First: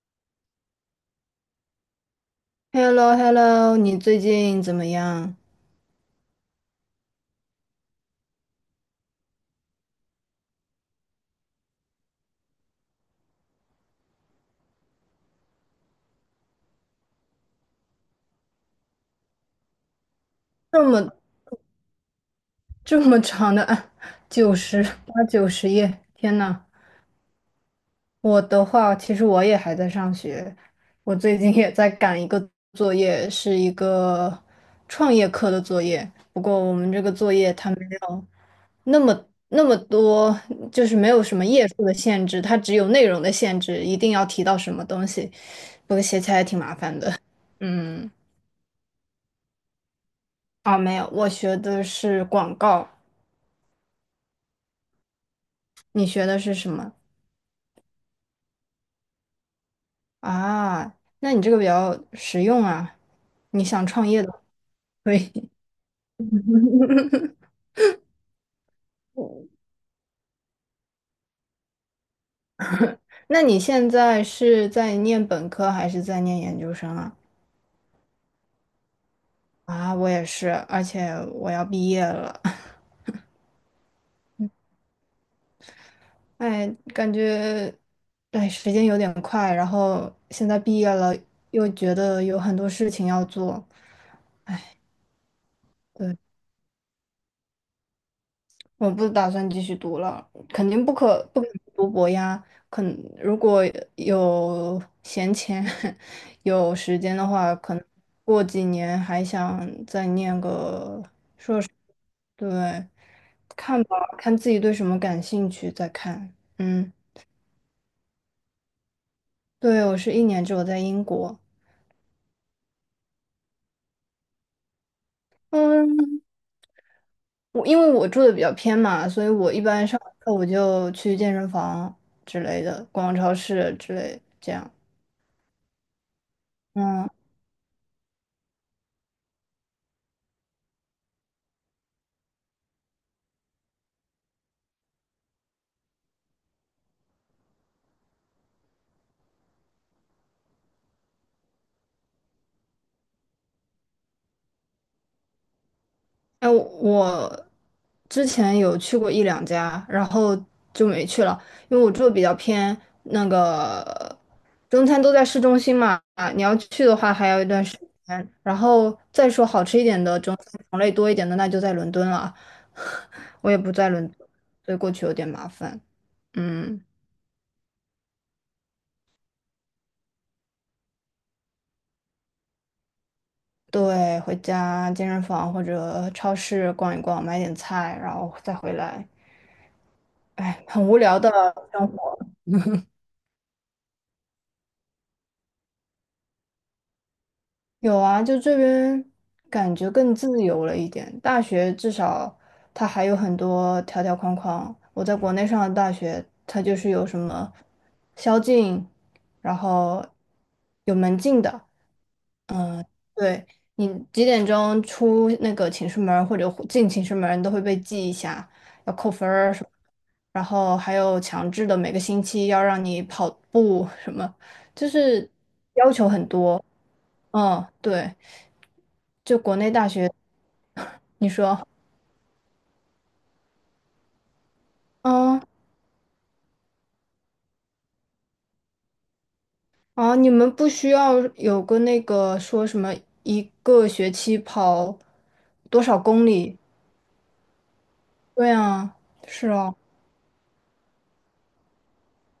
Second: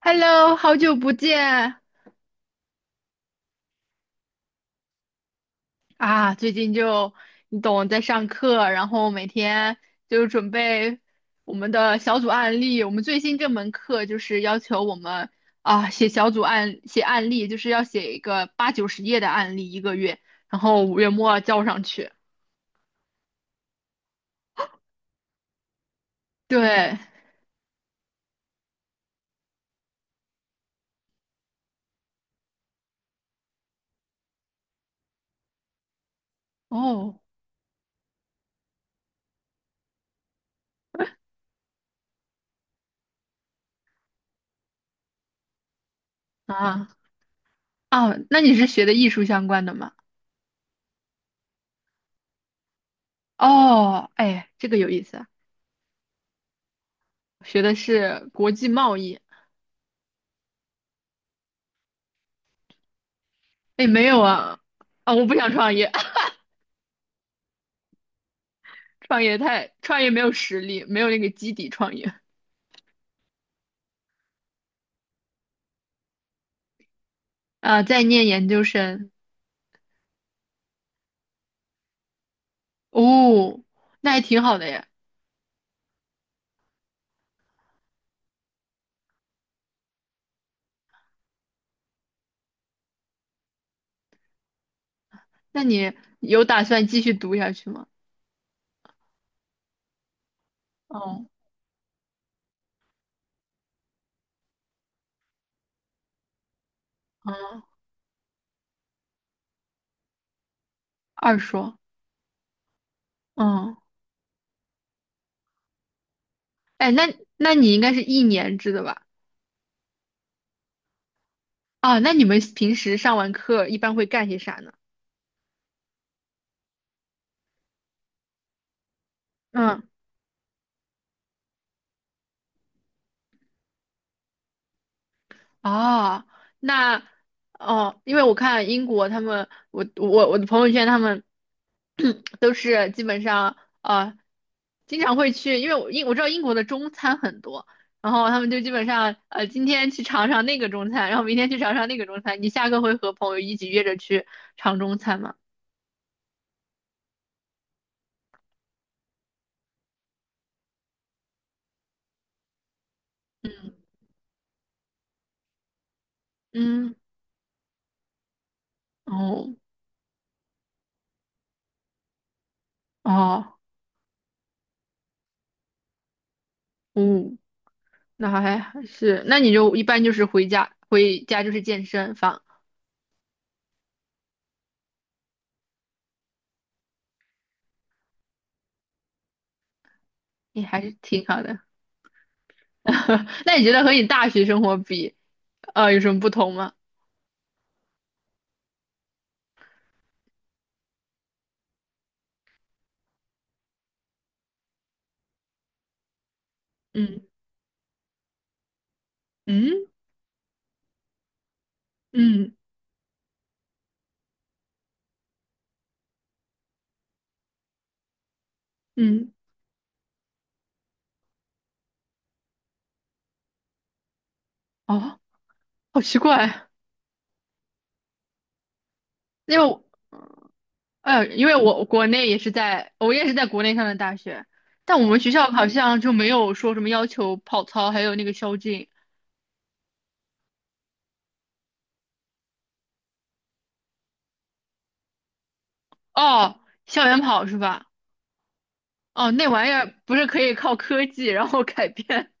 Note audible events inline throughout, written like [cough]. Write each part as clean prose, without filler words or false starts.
Hello，好久不见 h e l l o h e l l o 你最近怎么样？啊！最近就你懂，在上课，然后每天就准备我们的小组案例。我们最新这门课就是要求我们写小组案，写案例，就是要写一个八九十页的案例一个月，然后这五月么末交上去。这么长的啊，九十八九十页，天呐，对，我的话，其实我也还在上学，我最近也在赶一个作业，是一个创业课的作业。不过我们这个哦作业它没有那么多，就是没有什么页数的限制，它只有内容的限制，一定要提到什么东西。不过写起来还挺麻啊烦的，嗯。那你是学的艺术相关的吗？啊，没有，我学的是广告，哦，哎，这个有意思啊，你学的是什么学的是国际贸易。啊？那你这个比较实用啊，你哎，想没创有业的话啊，可我不以。想创业。创业 [laughs] 太，创业没有实力，没有那个基底创业那你现在是在念本科还是在念研究生啊？啊。在念研究生。啊，我也是，而且我要毕业了。[laughs] 哦，那还挺好的呀。哎，感觉，哎，时间有点快，然后现在毕业了，又觉得有很多事情要做。那你有打算继续读下去吗？我不打算继续读了，肯定不可哦，不可能读博呀。肯如果有闲钱、[laughs] 有时间的话，嗯，可能过几年还想再念个，二硕，对，嗯。看吧，看自己对什么感兴趣再看。哎，嗯，那你应该是一年制的吧？对，我是一年之后在英国，啊，那你们平时上完课一般会干些啥呢？嗯，我因为我住的比较偏嘛，所以我一嗯。般上完课我就去健身房之类的，逛超市之类这样。哦，那嗯。哦，因为我看英国他们，我的朋友圈他们 [clears throat] 都是基本上经常会去，因为我知道英国的中餐很多，然后他们就基本上今天去尝尝那个中餐，然后明天去尝尝那个中餐。你下课会和朋友一起约着去尝中餐吗？哎，我之前有去过一两家，然后就没去了，因为我住的比较偏，那个中餐都在市中心嘛，你要去嗯。的话还要一段时间。然后再说哦好吃一点的中餐种类多一点的，那就在伦敦了。[laughs] 我哦也不在伦敦，所以过去有点麻烦。嗯，哦，那还还是，那你就一般就是回家就是健身房，对，回家健身房或者超市逛一逛，买点菜，然后再回来。也哎，还很是无聊挺的。好的。[laughs] 那你觉得和你大学生活比，有什么不同吗？有啊，就这边感觉更自由了一点。大学至少它还有很多条条框框。我在国内上的大学，它就是有什嗯么宵禁，然嗯后有门禁的。嗯嗯，对，你几点钟出那个寝室门儿或者进寝室门儿你都会被记一下，要扣分嗯，儿什么。然后还有强制的每个星期要让你跑步什么，就哦，是要好求奇很多。怪。嗯，对。就国因为内我，大学，你因为说，我国内也是在，我也是在国内上的大学，但我们学嗯，校好像就没有说什么要求跑操，还有那个宵禁。哦，你们不需要有个那个说什么一个学期跑多少公里？哦，校园跑是吧？对啊，哦，那是玩意啊，儿不是可以靠科技然后改变？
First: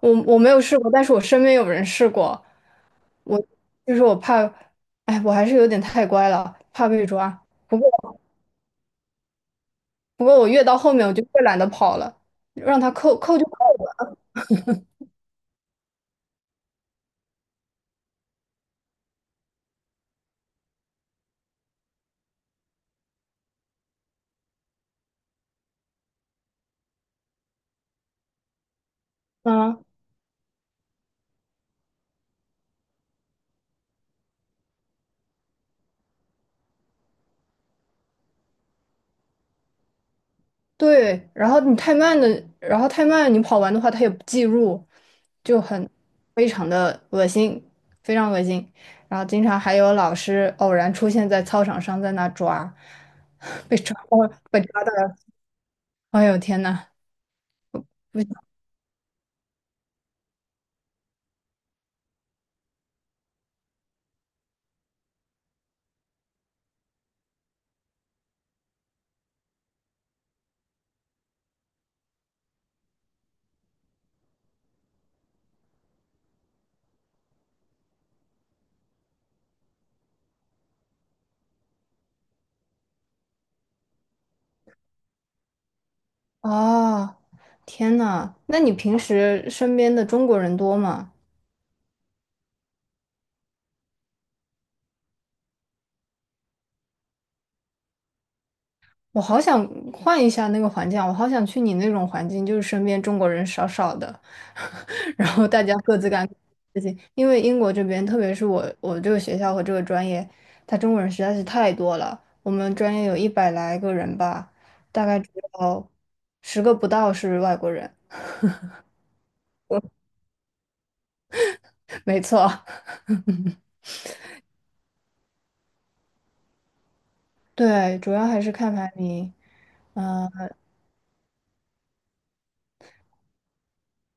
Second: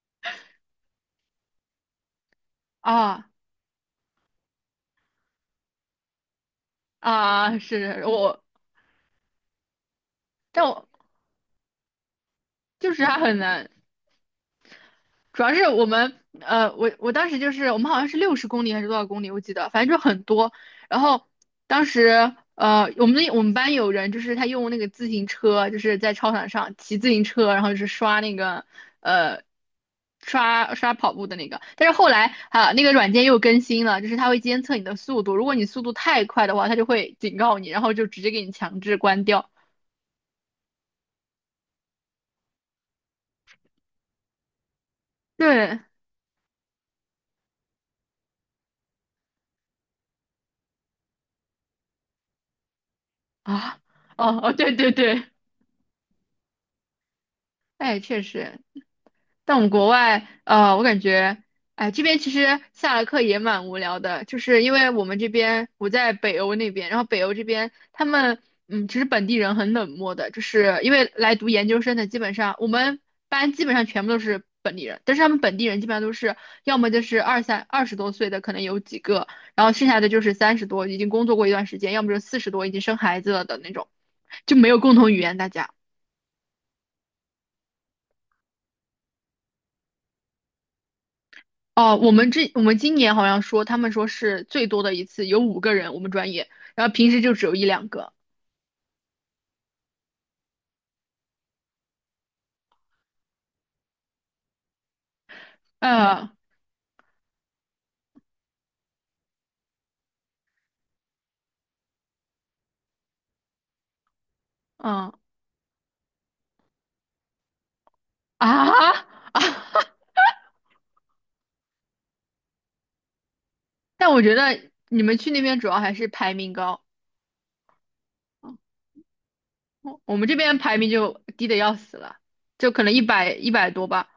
我没有试过，但是我身边有人试过，[laughs] 啊我就是我怕，哎，我还是有点太乖了，怕被抓。啊，不过是我，不过我但越到我后面我就越懒得跑了，让他就是扣它很扣就扣难。吧。主要是我们，我当时就是我们好像是60公里还是多少公里，我记得，反正就很多。然后当时，我们班有人就是他用那个自行车，就是在操场上骑自行车，然后就是刷那个，呃，嗯刷跑步的那个。但是后来啊，那个软件又更新了，就是它会监测你的速度，如果你速度太快的话，它就会警告你，然后就直接给你强制关掉。对，然后你太慢的，然后太慢，你跑完的话，它也不计入，就对很非常的恶心，非常恶心。然后经常还有老师偶然出现在操场上，在那抓，[laughs] 被啊，抓，哦哦，哦，被对抓对到了，对，哎呦天呐，哎，不确行，实。但我们国外，呃，我感觉，哎，这边其实下了课也蛮无聊的，就是因为我们这边我在北欧那边，然后北欧这边他们，其实本地人很冷漠的，就是因为来读研究生的，基本上我们班基本上全部都是本地人，但是他们本地人基本上都是要么就是20多岁的，可能有几个，然后剩下的就是30多已经工作过一段时间，要么就40多已经生孩子了的那种，就没有共同语言，大家。哦，天呐，那你平时身边的中国人多吗？哦，我们今年好像说，他们说是最多的一次有五个人，我们专业，然后平时就只有一两个。我好想换一下那个环境啊我好想去你那种环境，就是身边中国人少少的，[laughs] 然后大家各自干嗯，自己。因为英国这边，特别是我这个学校和这个专业，他中国人实在是太多了。我们专业有100来个人吧，大呃，嗯概只有10个不到是外国人。啊啊，[laughs] [laughs] 没错，但我觉得你们去那边主要还是排名高。[laughs] 对，主要还是嗯看排名。我们嗯这边排名就低的要死了，就可能一百多吧。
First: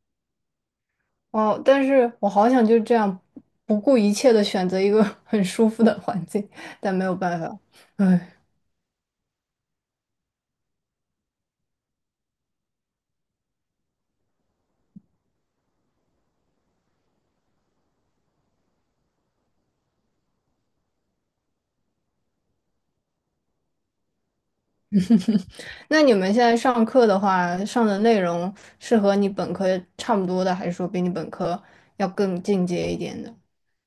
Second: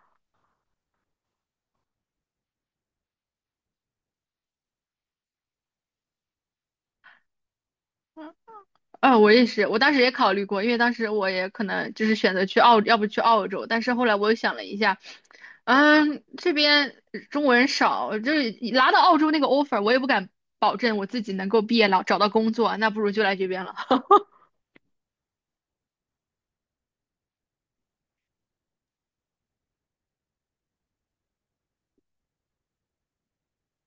哦，但是我好想就这样不顾一切的选择一个 [laughs] 很舒服的环境，但没有办法。唉，啊，我也是，我当时也考虑过，因为当时我也可能就是选择要不去澳洲，但是后来我又想了一下，这边中国人少，就是拿到澳洲那个 offer，我也不敢保证我自己能够毕业了找到工作，那不如就来这边了。那你们现在上课的话，上的内容是和你本科差不多的，还是说比你本科要更进阶一点的？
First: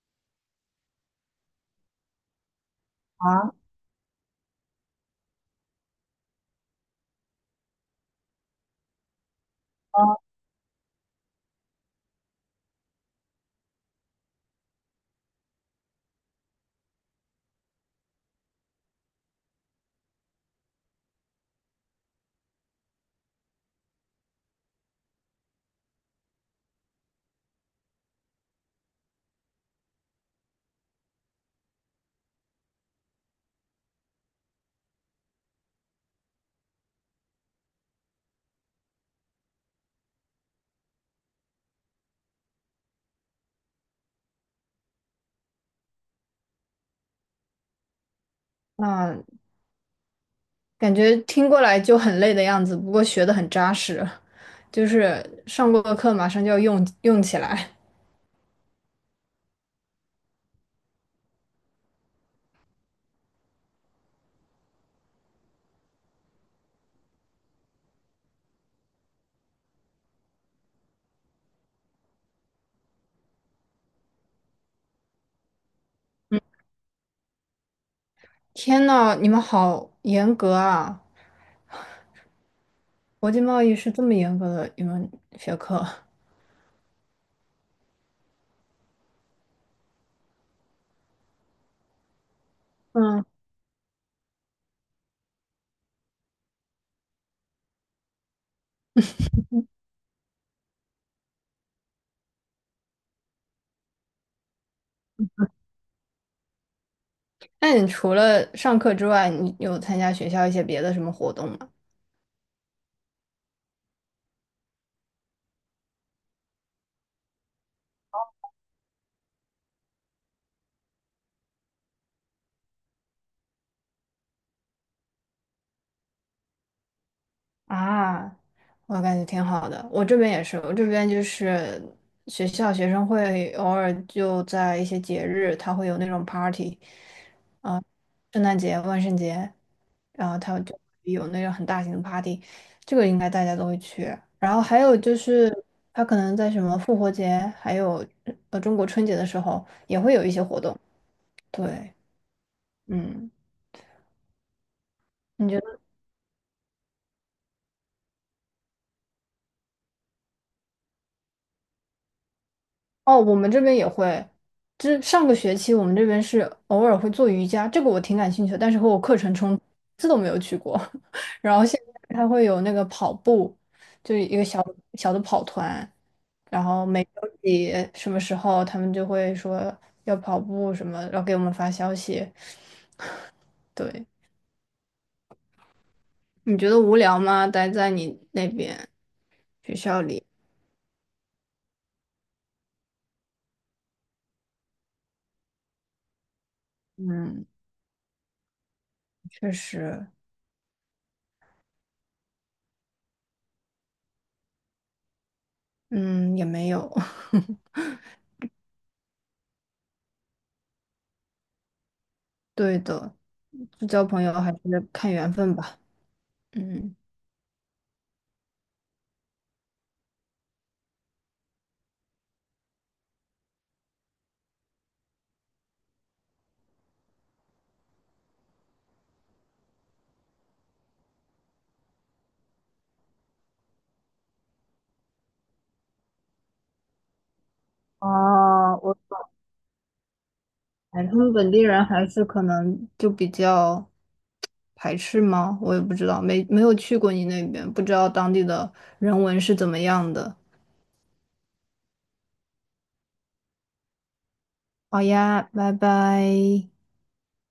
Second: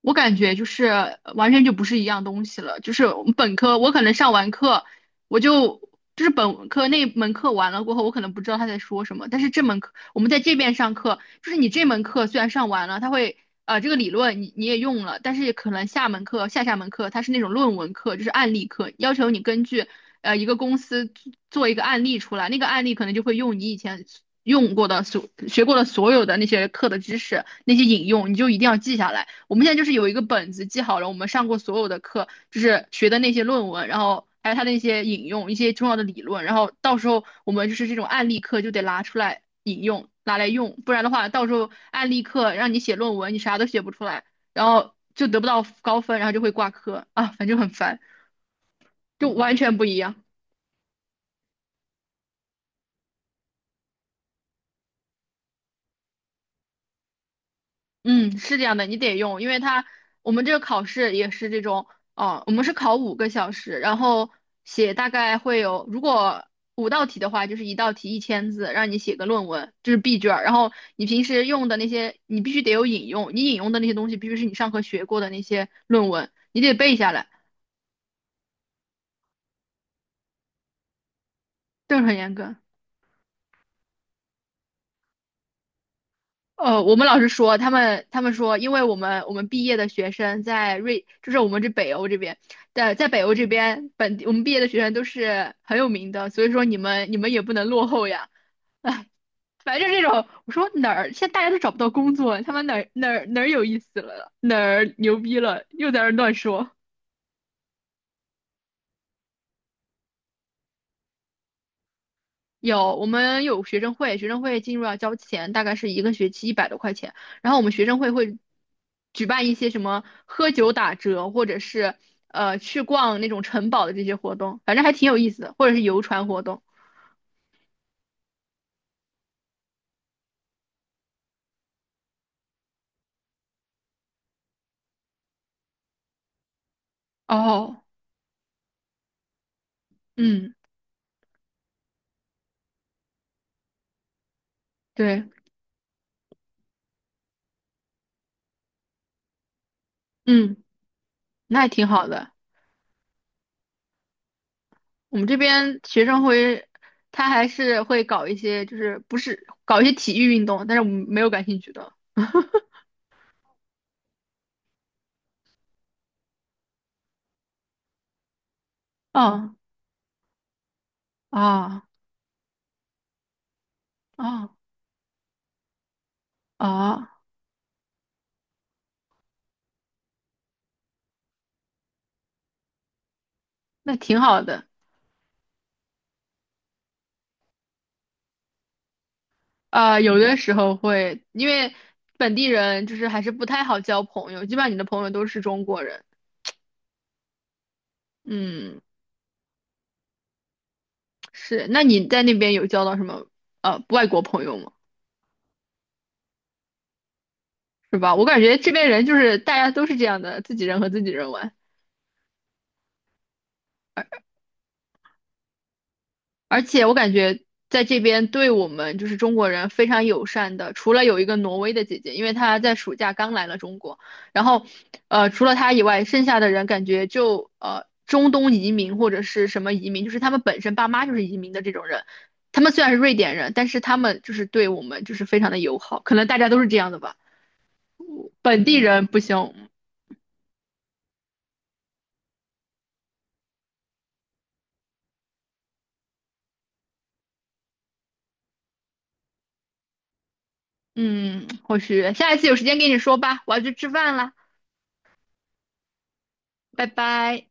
我感觉就是完全就不是一样东西了。就是我们啊，本科，我可能上完课，我就就是本科那门课完了过后，我可能不知道他在说什么。但是这门课我们在这边上课，就是你这门课虽然上完了，他会这个理论你也用了，但是可能下门课下下门课它是那种论文课，就是案例课，要求你根据一个公司做一个案例出来，那个案例可能就会用你以前用过的所学过的所有的那些课的知识，那些引用，你就一定要记下来。我们现在就是有一个本子记好了，我们上过所有的课，就是学的那些论文，然后还有它的一些引用，一些重要的理论，然后到时候我们就是这种案例课就得拿出来引用，拿来用，不然的话，到时候案例课让你写论文，你啥都写不出来，然后就得不到高分，然后就会挂科啊，反正很烦，就那完全不一样。感觉听过来就很累的样子，不过学的很扎实，就是上过的课马上就要用用起来。嗯，是这样的，你得用，因为我们这个考试也是这种。哦，我们是考5个小时，然后写大概会有，如果五道题的话，就是一道题1,000字，让你写个论文，这是 B 卷儿。然后你平时用的那些，你必须得有引用，你引用的那些东西必须是你上课学过的那些论文，你得背下来。天呐，你们好严格啊！这是很严格。国际贸易是这么严格的一门学科。我们老师说，他们说，因为我们毕业的学生就是我们这北欧这边在北嗯。欧这边本地，我们毕业的学生都是很有名的，所以说你们也不能落后呀。[laughs] 哎，反正这种，我说哪儿现在大家都找不到工作，他们哪儿哪儿哪儿有意思了，哪儿牛逼了，又在那儿乱说。那你除了上课之外，你有参加学校一些别的什么活动吗？有，我们有学生会，学生会进入要交钱，大概是一个学期100多块钱。然后我们学生会会举办一些什么喝酒打折，或者是去逛那种城堡的这些活动，反正还挺有意思的，或者是游船活动。啊，我感觉挺好的。我这边也是，我这边就是学校学生会偶尔就在一些节日，他会有那种 party，哦，圣诞节、万圣节，然后嗯，他就有那种很大型的 party，这个应该大家都会去。然后还有就对，是，他可能在什么复活节，还有中国春节的时候也会有一些活嗯，动。那也挺对，好的。嗯。我们这你边学生会，他还是会搞一些，就是不是搞一些体育运动，但是我们没有感兴趣的。哦，我们这边也会，这上个学期我们这边是偶尔会做瑜伽，这个我挺感兴趣的，但是和我课程哦，冲突，一次都没有去过。[laughs] 然后现啊在他会有那个跑步，就是一个啊小小的跑团，然后每哦周几什么时候他们就会说要跑步什么，然后给我们发消息。那对，挺好的。你觉得无聊吗？待在你那边学啊，校有里？的时候会，因为本地人就是还是不太好交朋友，基本上你的朋友都是中国人。嗯，嗯，确实，是。那你在那边有交到什么外国朋友吗？嗯，也没有。[laughs] 是吧？我感觉这边人就是大家都是这样的，自己人和自己人玩。对的，就交朋友还是看缘分吧。而且我嗯，感觉在这边对我们就是中国人非常友善的，除了有一个挪威的姐姐，因为她在暑假刚来了中国，然后，除了她以外，剩下的人感觉就中东移民或者是什么移民，就是他们本身爸妈就是移民的这种人，他们虽然是瑞典人，但是他们就是对我们就是非常的友好，可能大家都是这样的吧，本地哦，我人不行。哎，他们本地人还是可能就比较排斥吗？我也不知道，没有去过你那边，不知道当地的人文是怎么样的。嗯，或许下一次有时间跟你说吧，我要去吃饭啦，好呀，拜拜。拜拜。